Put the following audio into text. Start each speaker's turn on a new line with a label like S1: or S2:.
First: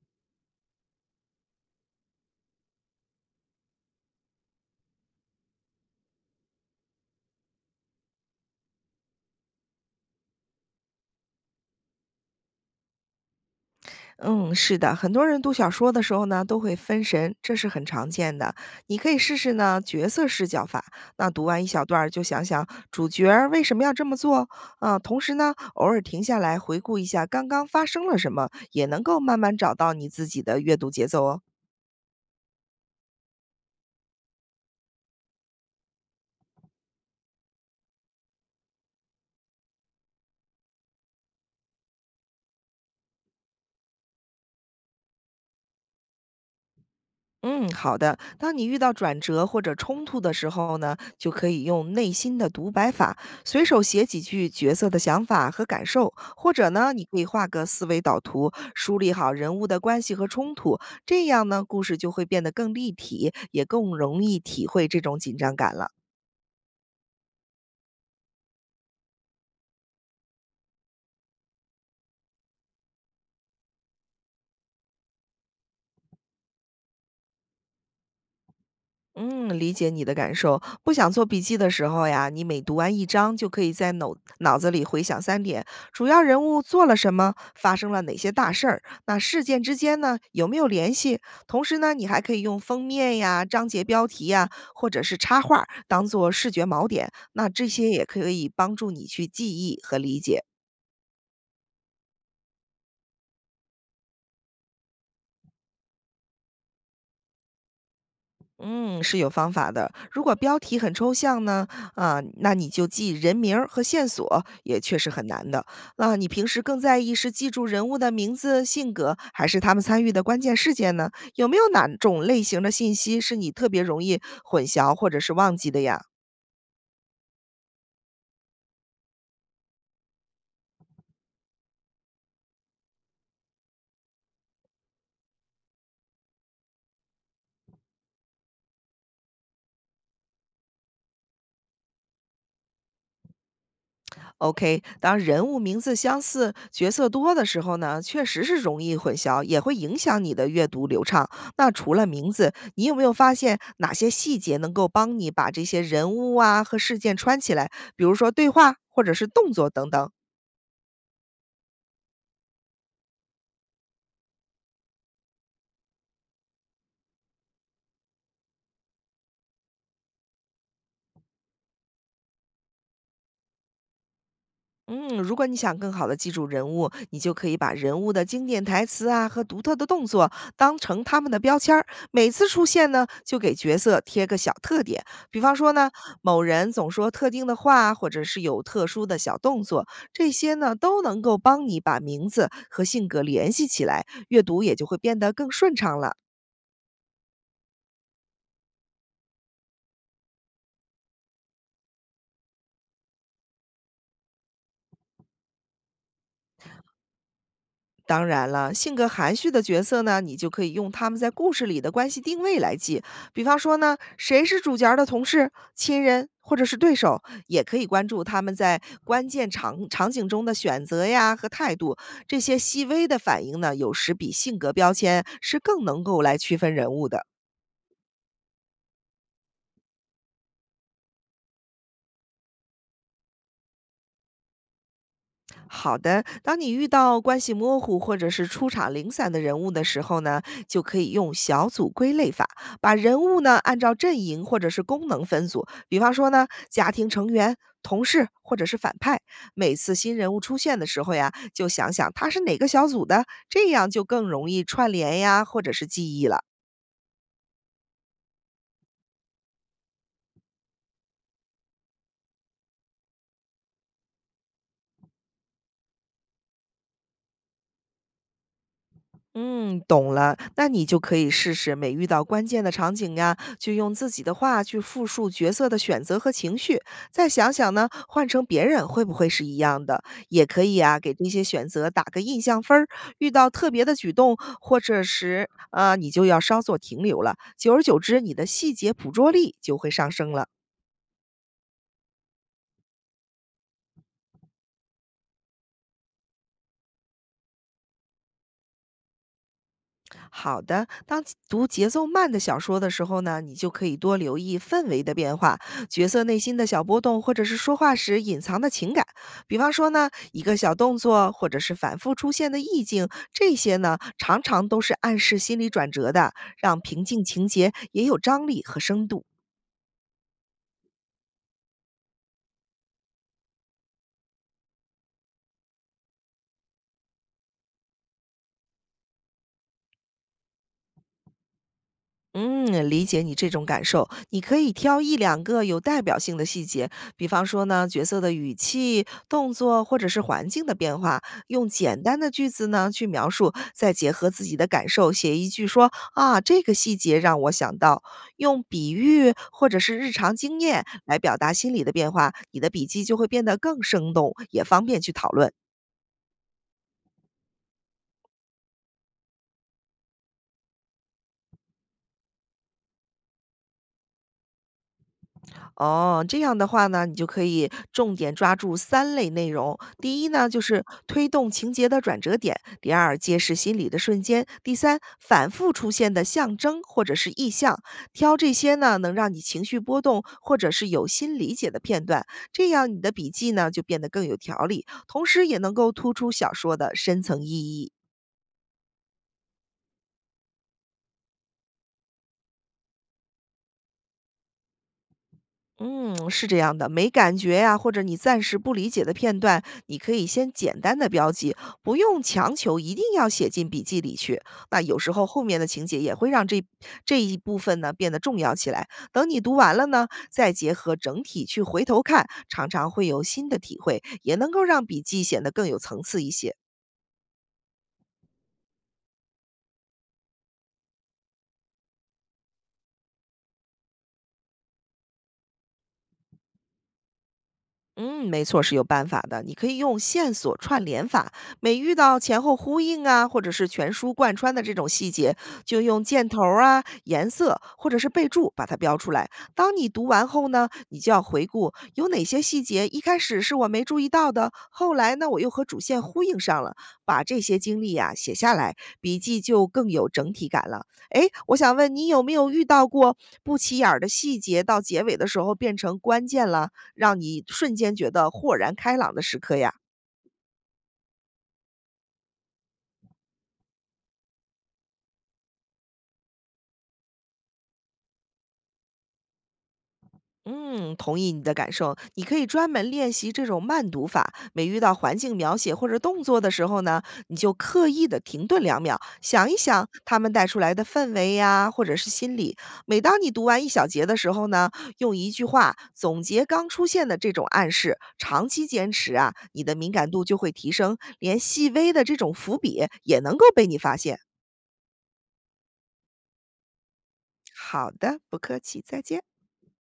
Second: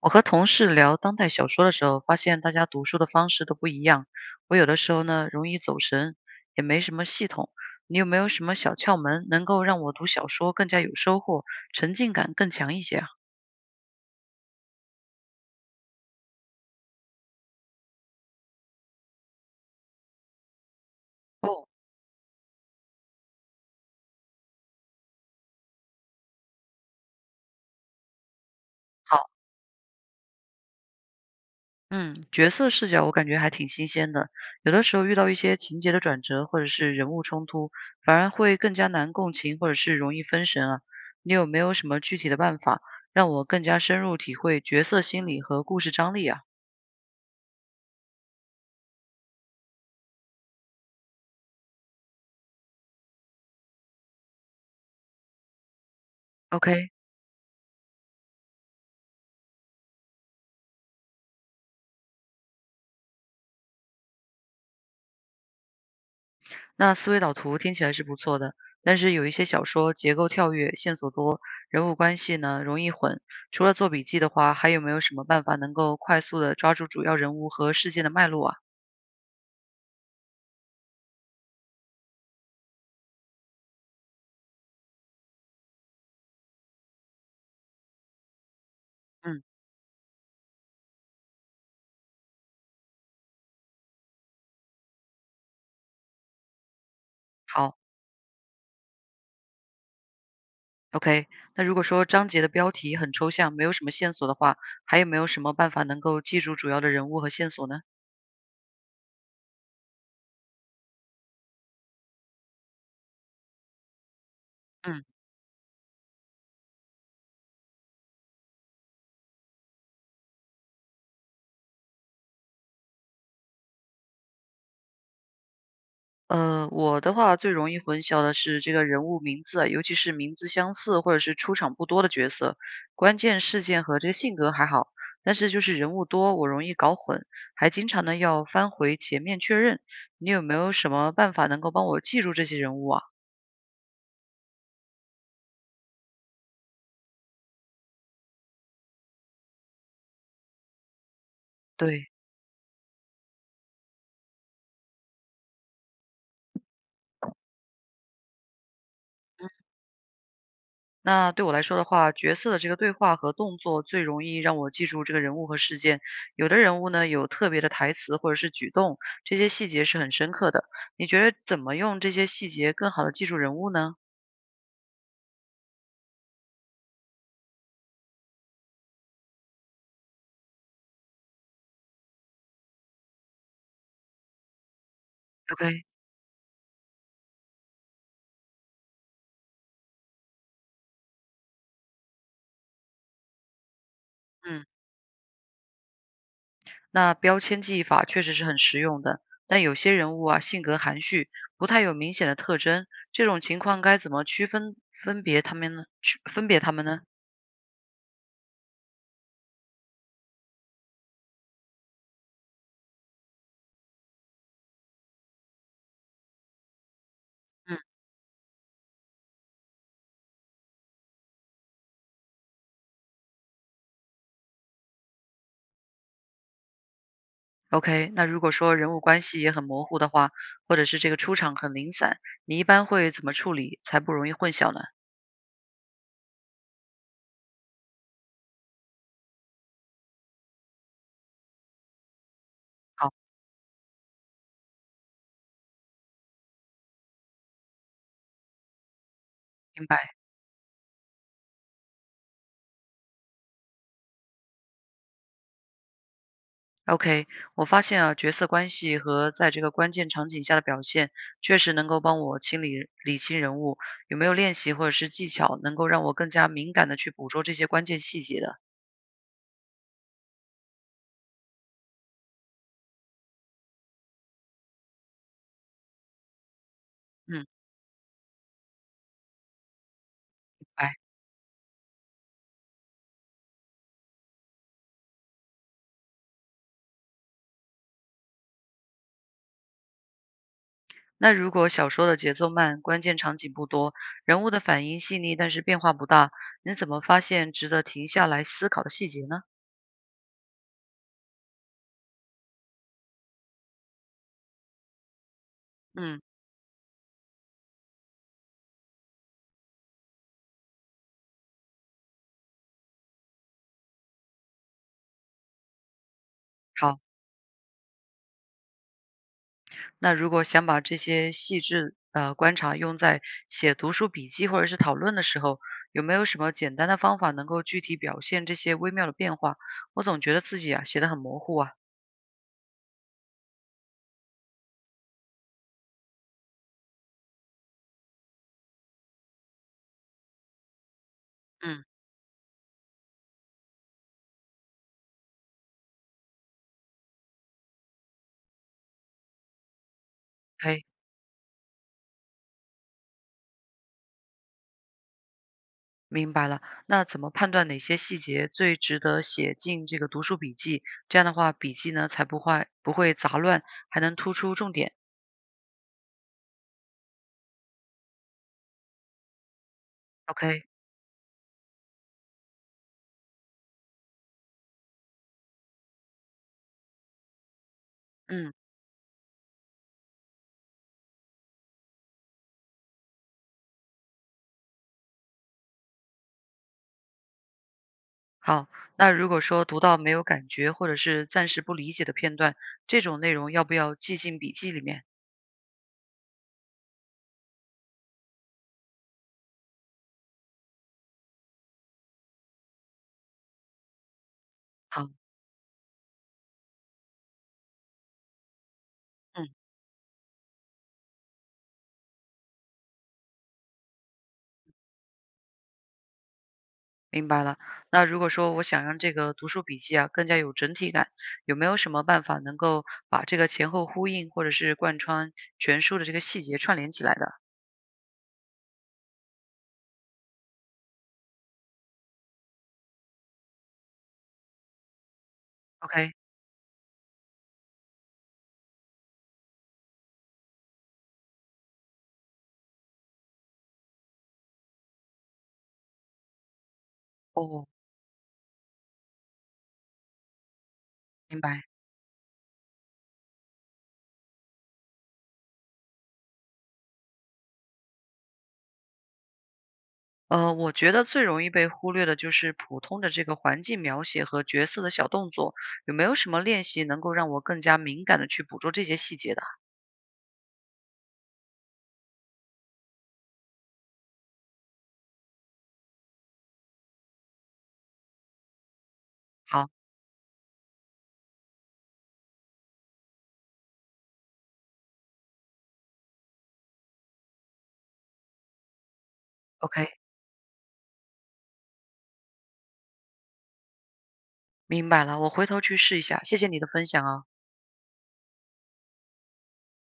S1: 我和同事聊当代小说的时候，发现大家读书的方式都不一样。我有的时候呢，容易走神，也没什么系统。你有没有什么小窍门，能够让我读小说更加有收获，沉浸感更强一些啊？
S2: 嗯，是的，很多人读小说的时候呢，都会分神，这是很常见的。你可以试试呢角色视角法，那读完
S1: 哦，
S2: 一小段儿就想想主角儿为什么要这么做啊、同时呢，偶尔停下来回顾一下刚刚发生了什么，也能够
S1: 好，
S2: 慢慢找到你自己的阅读节奏哦。
S1: 嗯，角色视角我感觉还挺新鲜的。有的时候遇到一些情节的转折或者是人物冲突，反而会更加难共情或者是容易分神啊。你有没有什么具体的办法，让我更加深入体会角色心理和故事张力啊
S2: 嗯，好的。当你遇到转折或者冲突的时候呢，就可以用内心的独白法，随手写几句角色的想法和感受，或者
S1: ？OK，
S2: 呢，你可以画个思维导图，梳理好人物的关系和冲突，这样呢，故事就会变得更立体，也更容易体会这种紧张感了。
S1: 那思维导图听起来是不错的，但是有一些小说结构跳跃，线索多，人物关系呢容易混。除了做笔记的话，还有没有什么办法能够快速的抓住主要人物和事件的脉络啊？
S2: 嗯，理解你的感受。不想做笔记的时候呀，你每读完一章，就可以在脑子里回想三点：主要人物做了什么，发生了哪些大事儿，那
S1: 嗯，
S2: 事件之间呢有没有联系？同时呢，你还可以用封面呀、章节标题呀，或者是插画当做视觉锚点，那这
S1: 好
S2: 些也可以帮助你去记忆和理解。
S1: ，OK。那如果说章节的标题很抽象，没有什么线索的话，还有没有什么办法能够记住主要的人物和线索呢？
S2: 嗯，是有方法的。如果标题很抽象呢，啊，那你就记人名儿和线索也确
S1: 嗯。
S2: 实很难的。那你平时更在意是记住人物的名字、性格，还是他们参与的关键事件呢？有没有哪种类型的信息是你特别容易混淆或者是忘记的呀？
S1: 我的话最容易混淆的是这个人物名字啊尤其是名字相似或者是出场不多的角色，关键事件和这个性格还好，但是就是人物多，我容易搞混，还经常呢要翻回前面确认。你有没有什么办法能够帮我记住这些人物啊？
S2: OK,当人物名字相似、角色多的时候呢，确实是容易混淆，也会影响你的阅读流畅。那除了
S1: 对。
S2: 名字，你有没有发现哪些细节能够帮你把这些人物啊和事件串起来？比如说对话或者是动作等等。
S1: 那对我来说的话，角色的这个对话和动作最容易让我记住这个人物和事件。有的人物呢，有特别的台词或者是举动，这些细节是很深刻的。你觉得怎么用这些细节更好的记住人物呢
S2: 嗯，如果你想更好的记住人物，你就可以把人物的经典台词啊和独特的动作当成他们的标签儿，每次出现呢就给角色贴个小特点。比方
S1: ？OK，
S2: 说呢，某人总说特定的话，或者是有特殊的小动作，这些呢都能够帮你把名字和性格联系起来，阅读
S1: 嗯，
S2: 也就会变得更顺畅了。
S1: 那标签记忆法确实是很实用的，但有些人物啊，性格含蓄，不太有明显的特征，这种情况该怎么区分分别他们呢？区分别他们呢？
S2: 当然了，性格含蓄的角色呢，你就可以用他们在故事里的关系定位来记。比方说呢，谁是主角儿的同事、亲人或者是对手，也
S1: 嗯。
S2: 可以关注他们在关键场景中的选择呀和态度。这些细微的反应呢，有时比性格标签是更能够来区分人物的。
S1: OK，那如果说人物关系也很模糊的话，或者是这个出场很零散，你一般会怎么处理才不容易混淆呢？
S2: 好的，当你遇到关系模糊或者是出场零散的人物的时候呢，就可以用小组归类法，把
S1: 好，
S2: 人物呢按照阵营或者是功能分组。比方说呢，家庭成员、同事或者是反派。每
S1: 明
S2: 次
S1: 白。
S2: 新人物出现的时候呀，就想想他是哪个小组的，这样就更容易串联呀，或者是记忆了。
S1: OK，我发现啊，角色关系和在这个关键场景下的表现，确实能够帮我清理理清人物。有没有练习或者是技巧，能够让我更加敏感的去捕捉这些关键细节的？
S2: 嗯，懂了。那你就可以试试，每遇到关键的场景呀，就用自己的话去复述角色的选择和情绪，再
S1: 嗯，
S2: 想想呢，换成别人会不会是一样的？也可以
S1: 哎，
S2: 啊，给这些选择打个印象分儿。遇到特别的举动或者是啊，你就要稍作停留了。久而久之，你的细节捕捉力就会上升了。
S1: 那如果小说的节奏慢，关键场景不多，人物的反应细腻，但是变化不大，你怎么发现值得停下来思考的细节呢？
S2: 好的，当读节奏慢的小说的时候呢，你就可以多留意氛围的变化、角
S1: 嗯。
S2: 色内心的小波动，或者是说话时隐藏的情感。比方说呢，一个小动作，或者是反复出现的意境，这些呢，常常都是暗示心理转折的，让
S1: 好，
S2: 平静情节也有张力和深度。
S1: 那如果想把这些细致观察用在写读书笔记或者是讨论的时候，有没有什么简单的方法能够具体表现这些微妙的变化？我总觉得自己啊写得很模糊啊。
S2: 嗯，理解你这种感受。你可以挑一两个有代表性的细节，比方说呢，角色的语气、动作或者是环境的变化，用
S1: 嗯，
S2: 简单的句子呢去描述，再结合自己的感受写一句说啊，这个细节让我想到，用比喻或者是日常经验
S1: 哎，
S2: 来表达心理的变化，你的笔记就会变得更生动，也方便去讨论。
S1: 明白了。那怎么判断哪些细节最值得写进这个读书笔记？这样的话，笔记呢才不会杂乱，还能突出重点。
S2: 哦，这样的话呢，你就可以重点抓住三类内容。第一呢，就
S1: OK，
S2: 是推动情节的转折点；第二，揭示心理的瞬间；第三，反复出现的象征或者是意象。挑这
S1: 嗯。
S2: 些呢，能让你情绪波动或者是有心理解的片段，这样你的笔记呢就变得更有条理，同时也能够突出小说的深层意义。
S1: 好，那如果说读到没有感觉或者是暂时不理解的片段，这种内容要不要记进笔记里面？
S2: 嗯，是这样的，没感觉呀、或者你暂时不理解的片段，你可以先简单的标记，不用强求一定要写进笔记里去。那有
S1: 好，
S2: 时候后面的情节也会让这一部分呢变得重要起来。等你
S1: 嗯，
S2: 读完了呢，再结合整体去回头看，常常会有新的体会，也能够让笔记显得更有层次一些。
S1: 明白了。那如果说我想让这个读书笔记啊更加有整体感，有没有什么办法能够把这个前后呼应或者是贯穿全书的这个细节串联起来的
S2: 嗯，没错，是有办法的。你可以用线索串联法，每遇到前后呼应啊，或者是全书贯穿的这种细节，就用
S1: ？OK，
S2: 箭头儿啊、颜色或者是备注把它标出来。当你读完后呢，你就要回顾有哪些细节一开始是我没注意到的，后来呢我又和主线呼应上了，把这些
S1: 哦，
S2: 经历啊写下来，笔记就更有整体感了。诶，
S1: 明
S2: 我
S1: 白。
S2: 想问你有没有遇到过不起眼儿的细节到结尾的时候变成关键了？让你瞬间觉得豁然开朗的时刻呀。
S1: 我觉得最容易被忽略的就是普通的这个环境描写和角色的小动作，有没有什么练习能够让我更加敏感的去捕捉这些细节的？
S2: 嗯，同意你的感受，你可以专门练习这种慢读法。每遇到环境描写或者动作的时候呢，你就刻意的停顿2秒，想一
S1: 好。
S2: 想他们带出来的氛围呀，或者是心理。每当你读完一小节的时候呢，用一句话总结刚出现的这种暗示。长期坚持啊，你的敏
S1: OK，
S2: 感度就会提升，连细微的这种伏笔也能够被你发现。
S1: 明白了，我回头去试一下，谢谢你的分享啊。
S2: 好的，不客气，再见。